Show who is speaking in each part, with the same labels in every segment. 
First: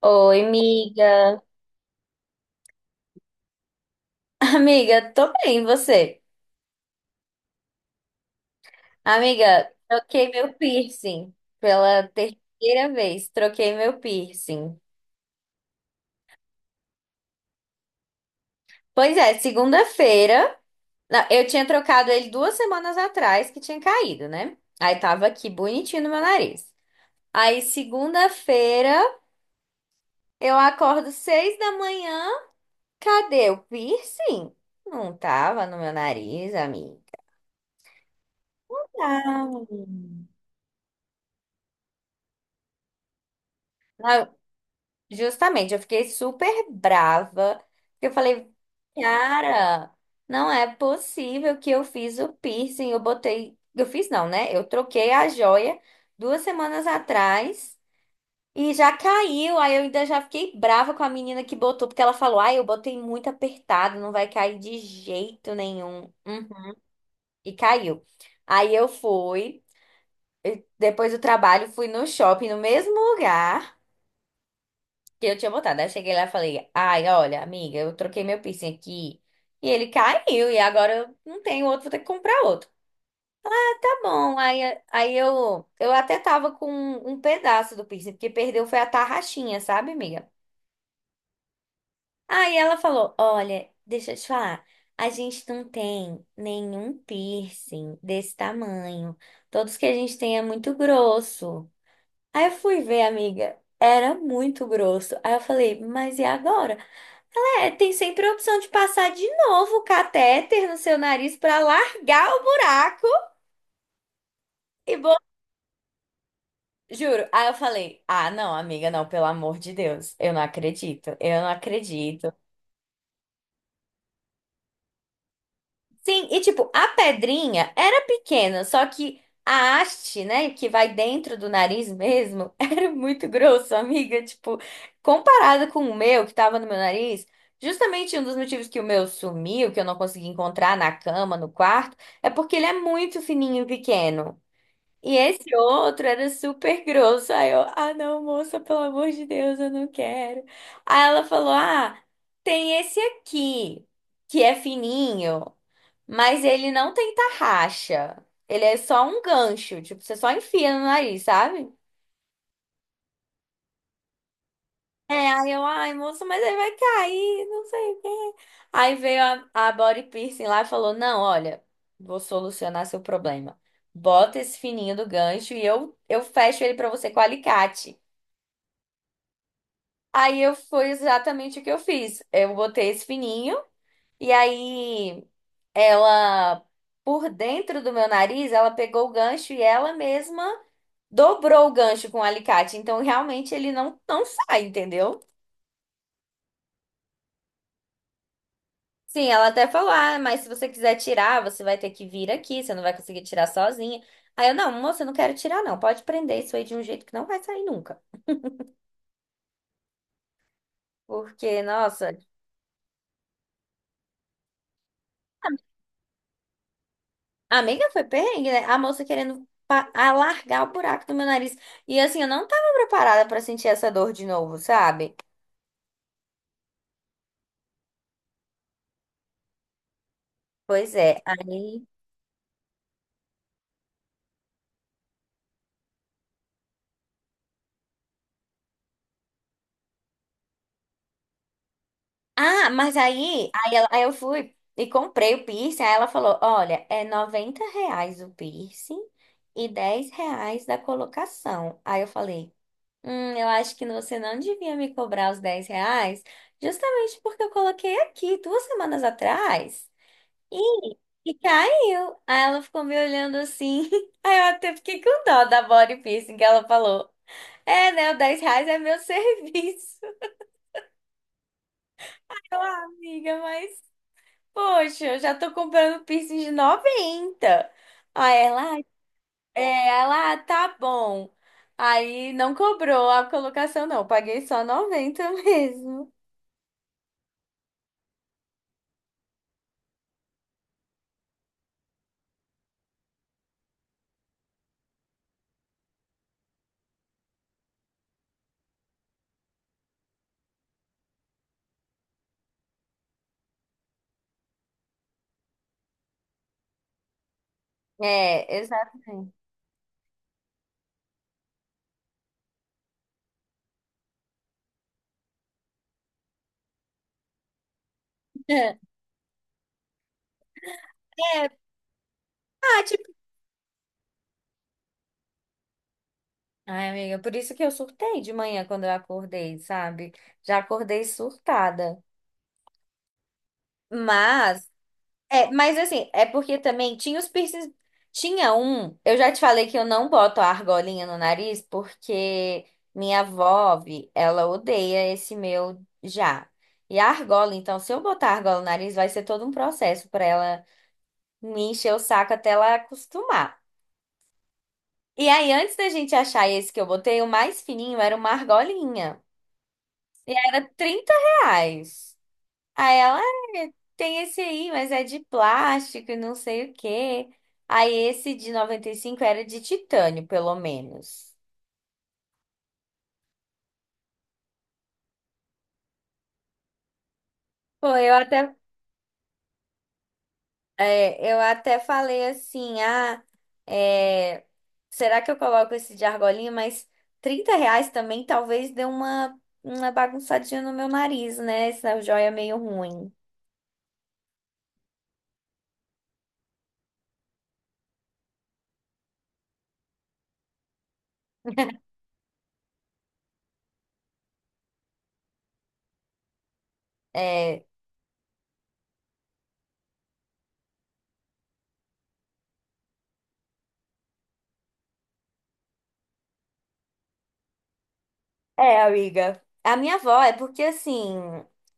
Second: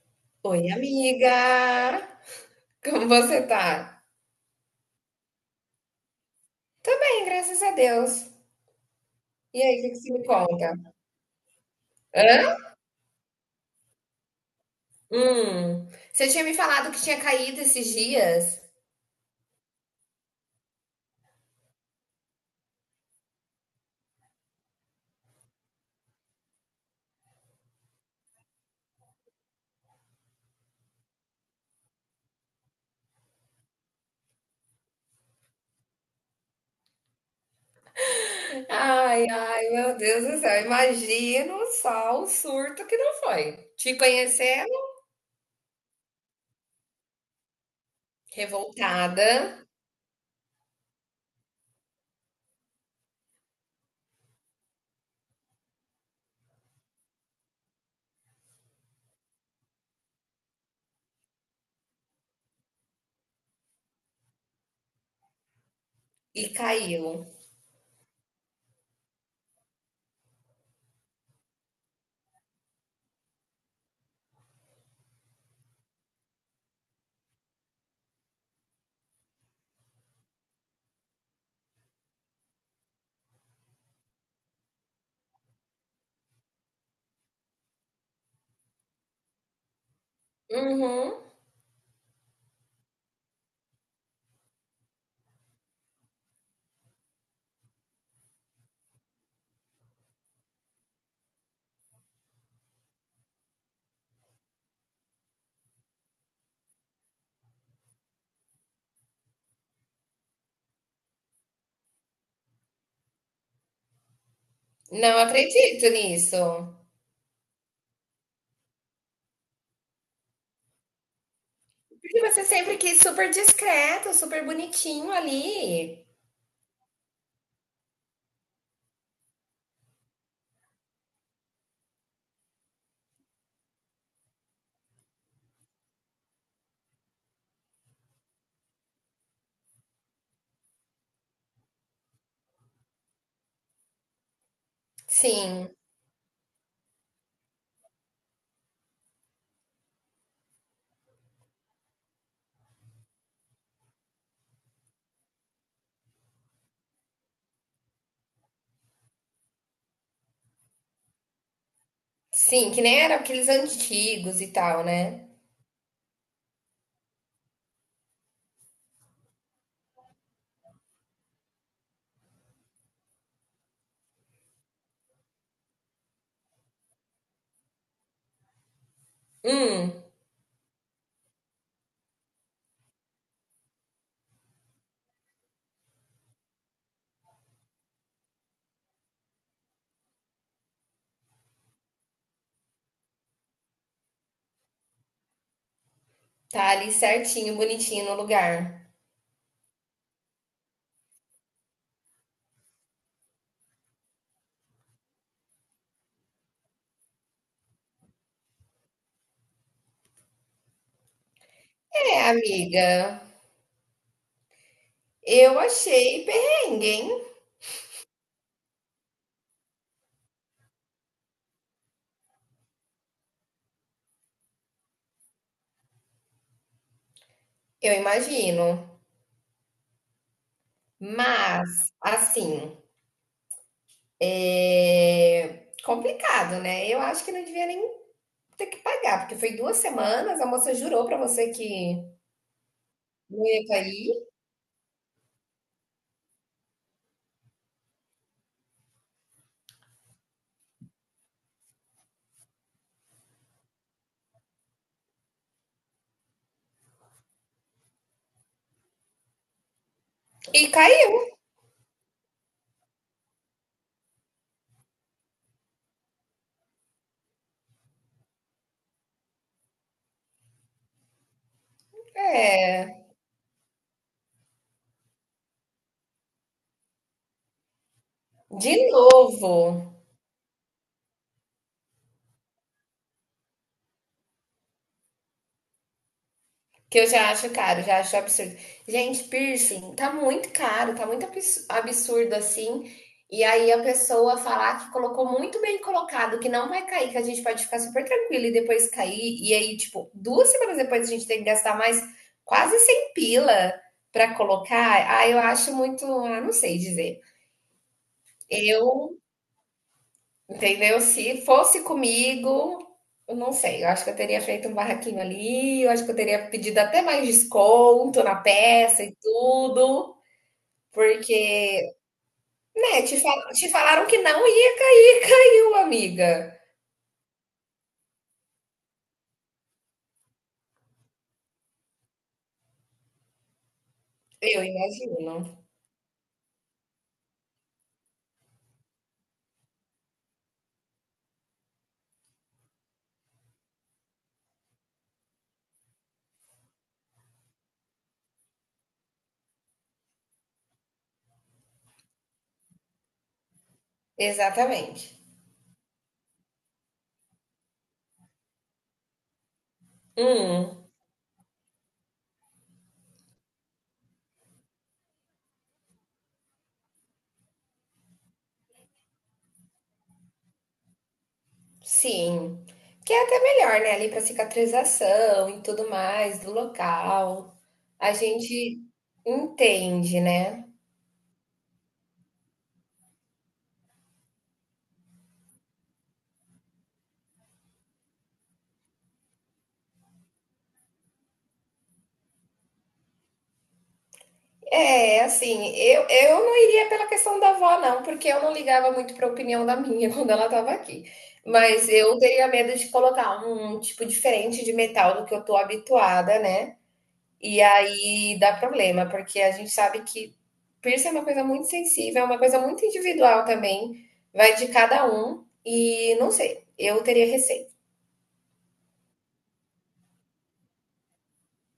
Speaker 1: Oi,
Speaker 2: Oi,
Speaker 1: amiga.
Speaker 2: amiga! Como você tá?
Speaker 1: Amiga, tô bem, e você?
Speaker 2: Tô bem, graças a Deus. E
Speaker 1: Amiga,
Speaker 2: aí, o que que você me
Speaker 1: troquei meu
Speaker 2: conta?
Speaker 1: piercing pela
Speaker 2: Hã?
Speaker 1: terceira vez. Troquei meu piercing.
Speaker 2: Hum, você tinha me falado que tinha caído esses dias?
Speaker 1: Pois é, segunda-feira. Não, eu tinha trocado ele 2 semanas atrás, que tinha caído, né? Aí tava aqui bonitinho no meu nariz. Aí, segunda-feira, eu acordo 6 da manhã. Cadê o piercing? Não tava no meu nariz, amiga.
Speaker 2: Ai, ai, meu Deus do céu, imagino só o surto que não foi. Te
Speaker 1: Ah.
Speaker 2: conhecendo,
Speaker 1: Justamente, eu fiquei super brava, porque eu falei,
Speaker 2: revoltada
Speaker 1: cara, não é possível que eu fiz o piercing, eu botei, eu fiz não, né? Eu troquei a joia 2 semanas atrás e já caiu. Aí eu ainda já fiquei brava com a menina que botou, porque ela falou, ai, eu botei muito apertado, não vai cair de jeito nenhum.
Speaker 2: e
Speaker 1: Uhum.
Speaker 2: caiu.
Speaker 1: E caiu. Aí eu fui, depois do trabalho, fui no shopping, no mesmo lugar que eu tinha botado. Aí cheguei lá e falei, ai, olha, amiga, eu troquei meu piercing aqui e ele caiu, e agora eu não tenho outro, vou ter que comprar outro. Ah, tá bom. Aí eu até tava com um pedaço do piercing, porque perdeu foi a tarraxinha, sabe, amiga?
Speaker 2: Uhum.
Speaker 1: Aí ela falou, olha, deixa eu te falar, a gente não tem nenhum piercing desse tamanho. Todos que a gente tem é muito grosso. Aí eu fui ver, amiga, era muito grosso. Aí eu falei, mas e agora? É, tem sempre a opção de passar de novo o catéter no seu nariz pra largar o buraco e
Speaker 2: Não acredito nisso.
Speaker 1: juro. Aí eu falei: "Ah, não, amiga, não, pelo amor de Deus. Eu não acredito. Eu não
Speaker 2: Porque
Speaker 1: acredito."
Speaker 2: você sempre quis super discreto, super bonitinho ali.
Speaker 1: Sim, e tipo, a pedrinha era pequena, só que a haste, né, que vai dentro do nariz mesmo, era muito grosso, amiga. Tipo, comparada com o meu, que tava no meu nariz, justamente um dos motivos que o meu sumiu, que eu não consegui encontrar na cama, no quarto, é porque ele é muito fininho e pequeno. E esse
Speaker 2: Sim.
Speaker 1: outro era super grosso. Aí eu, ah, não, moça, pelo amor de Deus, eu não quero. Aí ela falou, ah, tem esse aqui, que é fininho. Mas ele não tem tarraxa. Ele é só um gancho. Tipo, você só enfia no nariz, sabe?
Speaker 2: Sim, que nem eram aqueles antigos e tal,
Speaker 1: É,
Speaker 2: né?
Speaker 1: aí eu, ai, moço, mas ele vai cair, não sei o quê. Aí veio a body piercing lá e falou: "Não, olha, vou solucionar seu problema. Bota esse fininho do gancho e eu, fecho ele pra você com alicate."
Speaker 2: Hum,
Speaker 1: Aí eu foi exatamente o que eu fiz. Eu botei esse fininho e aí ela, por dentro do meu nariz, ela pegou o gancho e ela mesma dobrou o gancho com o alicate, então realmente ele não, não sai, entendeu?
Speaker 2: tá ali certinho, bonitinho no lugar.
Speaker 1: Sim, ela até falou, ah, mas se você quiser tirar, você vai ter que vir aqui, você não vai conseguir tirar sozinha. Aí eu, não, moça, eu não quero tirar não, pode prender isso aí de um jeito que não vai sair nunca. Porque, nossa,
Speaker 2: É, amiga, eu achei perrengue, hein?
Speaker 1: a amiga foi perrengue, né? A moça querendo alargar o buraco do meu nariz. E assim, eu não tava preparada pra sentir essa dor de novo, sabe?
Speaker 2: Eu imagino.
Speaker 1: Pois é, aí...
Speaker 2: Mas, assim, é complicado, né? Eu acho que não devia nem ter que pagar, porque foi duas semanas, a moça jurou pra você que
Speaker 1: Ah, mas
Speaker 2: não
Speaker 1: aí,
Speaker 2: ia
Speaker 1: aí, aí
Speaker 2: cair
Speaker 1: eu fui e comprei o piercing. Aí ela falou: "Olha, é R$ 90 o piercing e R$ 10 da colocação." Aí eu falei: "Hum, eu acho que você não devia me cobrar os R$ 10, justamente porque eu coloquei aqui 2 semanas atrás
Speaker 2: e
Speaker 1: e,
Speaker 2: caiu.
Speaker 1: caiu." Aí ela ficou me olhando assim. Aí eu até fiquei com dó da body piercing, que ela falou: "É, né? O R$ 10 é meu serviço." Eu, "Ah,
Speaker 2: É,
Speaker 1: amiga, mas. Poxa, eu já tô comprando piercing de 90." Aí
Speaker 2: de
Speaker 1: ela,
Speaker 2: novo.
Speaker 1: é, ela, ah, tá bom. Aí não cobrou a colocação, não. Paguei só 90 mesmo.
Speaker 2: Que eu já acho caro, já acho absurdo. Gente, piercing tá muito caro, tá muito abs- absurdo assim. E aí a pessoa falar que colocou muito bem colocado, que não vai cair, que a gente pode ficar super tranquilo e depois cair. E aí, tipo, duas semanas depois a gente tem que gastar mais quase 100 pila pra colocar. Ah, eu acho muito, ah, não sei dizer.
Speaker 1: É,
Speaker 2: Eu
Speaker 1: exatamente.
Speaker 2: entendeu? Se fosse comigo, eu não sei, eu acho que eu teria feito um barraquinho ali, eu acho que eu teria pedido até mais desconto na
Speaker 1: É,
Speaker 2: peça e tudo,
Speaker 1: é,
Speaker 2: porque, né,
Speaker 1: tipo.
Speaker 2: te, fal- te falaram que não ia cair, caiu, amiga.
Speaker 1: Ai, amiga, por isso que eu surtei de manhã quando eu acordei, sabe? Já acordei surtada.
Speaker 2: Eu
Speaker 1: Mas. É,
Speaker 2: imagino.
Speaker 1: mas assim, é porque também tinha os piercings. Tinha um, eu já te falei que eu não boto a argolinha no nariz porque minha avó, vi, ela odeia esse meu já. E a argola, então, se eu botar a argola no nariz, vai ser todo um processo pra ela me encher o saco até ela acostumar.
Speaker 2: Exatamente.
Speaker 1: E aí, antes da gente achar esse que eu botei, o mais fininho era uma argolinha. Era
Speaker 2: Hum,
Speaker 1: R$ 30. Aí ela, "É, tem esse aí, mas é de plástico e não sei o quê." Aí esse de 95 era de titânio, pelo menos.
Speaker 2: sim. Que é até melhor, né, ali para cicatrização e tudo mais do local.
Speaker 1: Pô,
Speaker 2: A
Speaker 1: eu até,
Speaker 2: gente entende, né?
Speaker 1: é, eu até falei assim, ah, é, será que eu coloco esse de argolinha? Mas R$ 30 também talvez dê uma, bagunçadinha no meu nariz, né? Essa joia meio ruim.
Speaker 2: É, assim, eu, não iria pela questão da avó, não, porque eu não ligava muito para a opinião da minha quando ela estava aqui. Mas eu teria medo de colocar um tipo diferente de metal do que eu tô habituada, né? E
Speaker 1: É,
Speaker 2: aí dá problema, porque a gente sabe que piercing é uma coisa muito sensível, é uma coisa muito individual também, vai de cada um, e não sei, eu teria receio.
Speaker 1: É, amiga. A minha avó é porque assim.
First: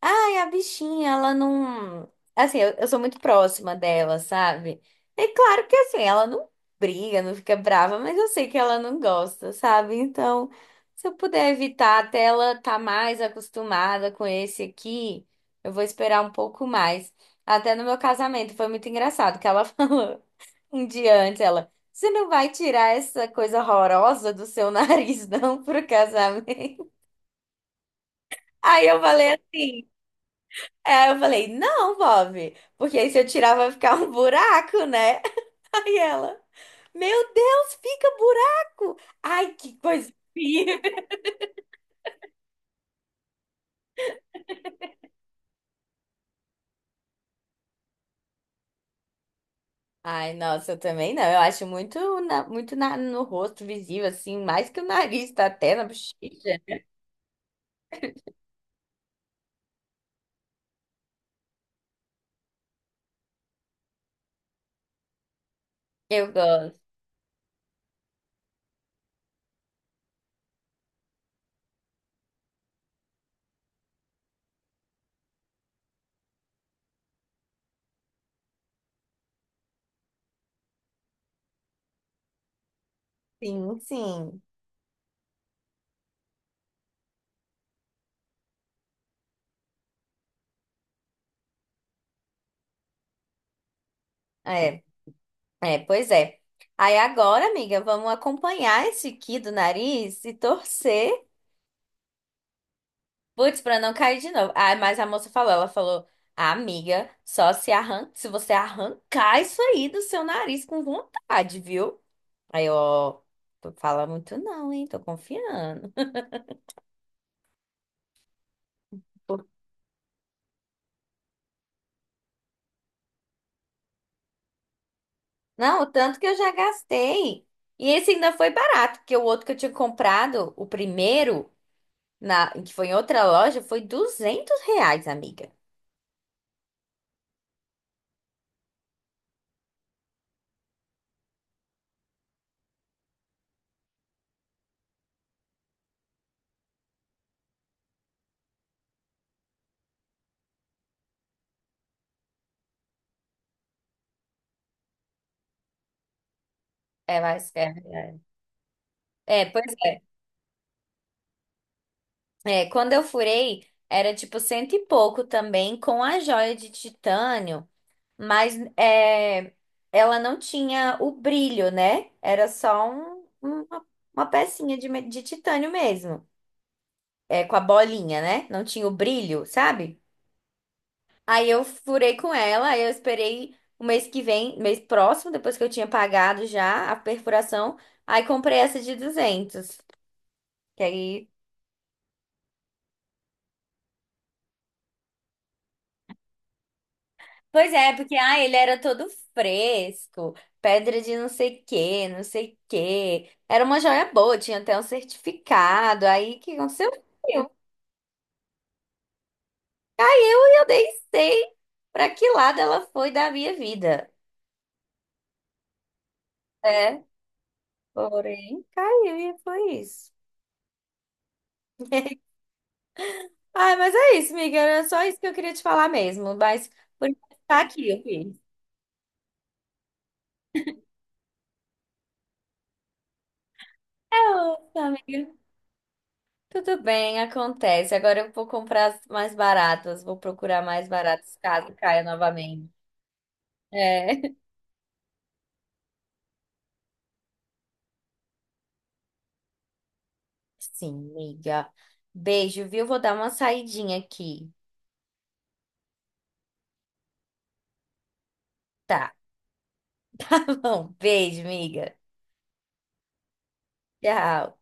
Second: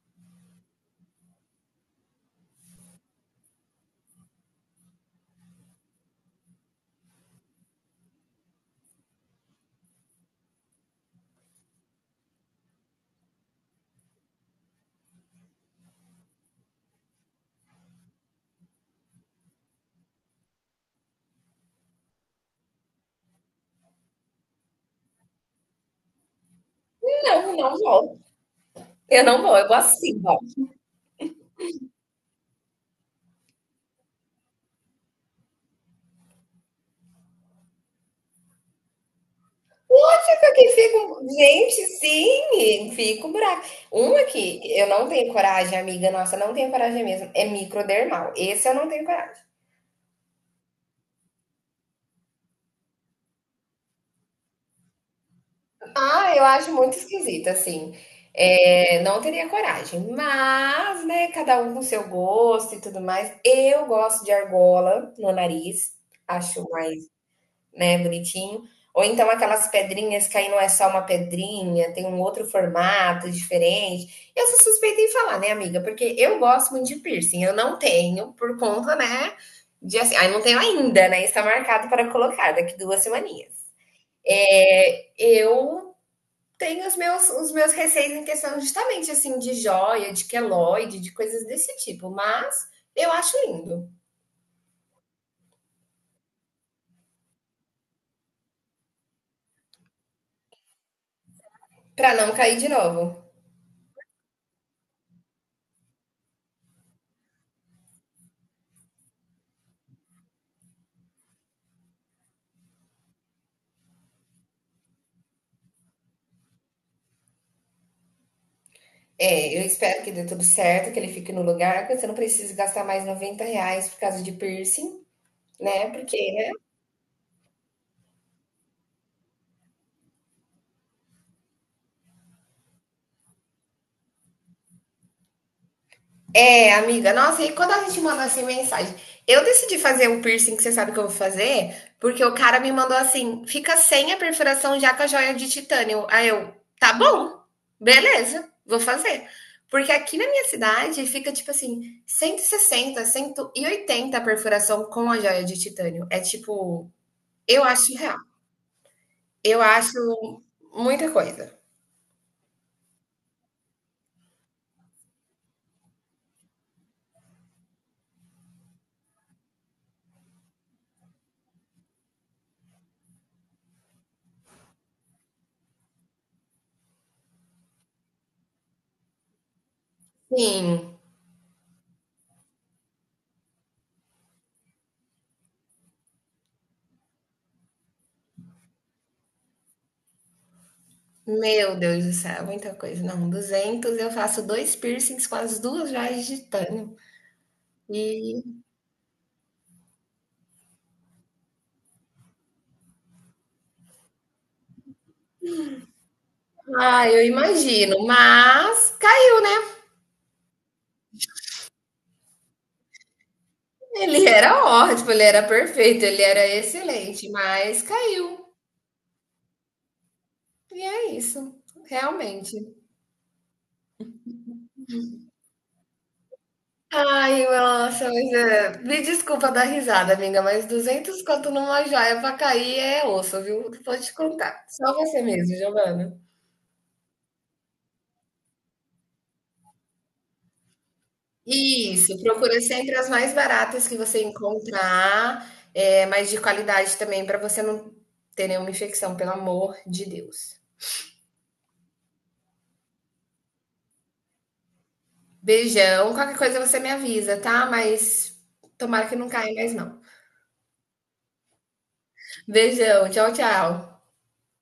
Speaker 1: Ai, a bichinha, ela não. Assim, eu, sou muito próxima dela, sabe? É claro que assim, ela não briga, não fica brava, mas eu sei que ela não gosta, sabe? Então, se eu puder evitar até ela tá mais acostumada com esse aqui, eu vou esperar um pouco mais. Até no meu casamento foi muito engraçado que ela falou um dia antes, ela. "Você não vai tirar essa coisa horrorosa do seu nariz, não, pro casamento?"
Speaker 2: Não, não vou.
Speaker 1: Aí eu
Speaker 2: Eu
Speaker 1: falei
Speaker 2: não vou, eu vou
Speaker 1: assim.
Speaker 2: assim,
Speaker 1: Aí eu falei, não, Bob, porque aí se eu tirar vai ficar um buraco, né? Aí ela, meu Deus, fica buraco! Ai, que coisa
Speaker 2: fica que
Speaker 1: feia!
Speaker 2: fico, gente, sim, fico brava. Uma que eu não tenho coragem, amiga, nossa, não tenho coragem mesmo, é microdermal. Esse eu não tenho coragem.
Speaker 1: Ai, nossa, eu também não. Eu acho muito, muito no rosto visível, assim, mais que o nariz, tá até na bochecha.
Speaker 2: Ah, eu acho muito esquisito, assim. É, não teria coragem, mas, né, cada um com seu gosto e tudo mais. Eu gosto de argola no nariz,
Speaker 1: Eu
Speaker 2: acho
Speaker 1: gosto.
Speaker 2: mais, né, bonitinho. Ou então aquelas pedrinhas que aí não é só uma pedrinha, tem um outro formato diferente. Eu sou suspeita em falar, né, amiga? Porque eu gosto muito de piercing. Eu não tenho, por conta, né? De assim, aí não tenho ainda, né? Está marcado para colocar daqui duas semaninhas.
Speaker 1: Sim, sim.
Speaker 2: É, eu tenho os meus receios em questão justamente assim de joia, de queloide, de coisas desse tipo, mas eu acho lindo.
Speaker 1: É. É, pois é. Aí agora, amiga, vamos acompanhar esse aqui do nariz e torcer,
Speaker 2: Para não cair de novo.
Speaker 1: putz, pra não cair de novo. Ah, mas a moça falou, ela falou, "Ah, amiga, só se arranca, se você arrancar isso aí do seu nariz com vontade, viu?" Aí, eu, ó, tu fala muito não, hein? Tô confiando. Por-
Speaker 2: É, eu espero que dê tudo certo, que ele fique no lugar, que você não precise gastar mais 90 reais por causa de piercing,
Speaker 1: Não, o
Speaker 2: né?
Speaker 1: tanto que
Speaker 2: Porque,
Speaker 1: eu
Speaker 2: né?
Speaker 1: já gastei. E esse ainda foi barato, porque o outro que eu tinha comprado, o primeiro, na, que foi em outra loja, foi R$ 200, amiga.
Speaker 2: É, amiga, nossa, e quando a gente manda assim mensagem? Eu decidi fazer um piercing que você sabe que eu vou fazer, porque o cara me mandou assim: fica sem a perfuração já com a joia de titânio. Aí eu, tá bom, beleza, vou fazer. Porque aqui na minha cidade fica tipo assim, 160, 180 a perfuração com a joia de titânio. É tipo,
Speaker 1: É mais
Speaker 2: eu acho real.
Speaker 1: caro. É,
Speaker 2: Eu
Speaker 1: pois
Speaker 2: acho muita coisa.
Speaker 1: é. É, quando eu furei, era tipo cento e pouco também, com a joia de titânio, mas é, ela não tinha o brilho, né? Era só uma pecinha de, de titânio mesmo, é, com a bolinha, né? Não tinha o brilho, sabe?
Speaker 2: Sim,
Speaker 1: Aí eu furei com ela, aí eu esperei o mês que vem, mês próximo, depois que eu tinha pagado já a perfuração, aí comprei essa de 200. Que aí,
Speaker 2: meu Deus do céu, muita coisa. Não, 200 eu faço 2 piercings com as 2 joias de titânio.
Speaker 1: pois é, porque ah,
Speaker 2: E,
Speaker 1: ele era todo fresco, pedra de não sei quê, não sei quê. Era uma joia boa, tinha até um certificado. Aí o que aconteceu?
Speaker 2: ah, eu
Speaker 1: Eu-
Speaker 2: imagino, mas caiu, né?
Speaker 1: Aí eu nem sei pra que lado ela foi da minha vida.
Speaker 2: Ele era ótimo, ele era perfeito, ele era
Speaker 1: É,
Speaker 2: excelente, mas caiu.
Speaker 1: porém, caiu e foi isso.
Speaker 2: E é isso, realmente.
Speaker 1: Ai, mas é isso, amiga. Era só isso que eu queria te falar mesmo. Mas por enquanto
Speaker 2: Ai,
Speaker 1: tá aqui, eu
Speaker 2: nossa, mas
Speaker 1: fiz.
Speaker 2: é, me desculpa dar risada, amiga, mas 200 conto numa joia pra cair é osso, viu? Vou te
Speaker 1: É,
Speaker 2: contar.
Speaker 1: ô,
Speaker 2: Só
Speaker 1: amiga.
Speaker 2: você mesmo, Giovana.
Speaker 1: Tudo bem, acontece. Agora eu vou comprar as mais baratas, vou procurar mais baratas caso caia
Speaker 2: Isso, procura
Speaker 1: novamente.
Speaker 2: sempre as mais baratas que
Speaker 1: É.
Speaker 2: você encontrar, eh, mas de qualidade também para você não ter nenhuma infecção, pelo amor de Deus.
Speaker 1: Sim, miga. Beijo, viu? Vou dar uma saidinha aqui.
Speaker 2: Beijão, qualquer coisa você me avisa, tá? Mas tomara
Speaker 1: Tá,
Speaker 2: que não caia mais não.
Speaker 1: tá bom. Beijo, miga.
Speaker 2: Beijão, tchau, tchau.
Speaker 1: Tchau.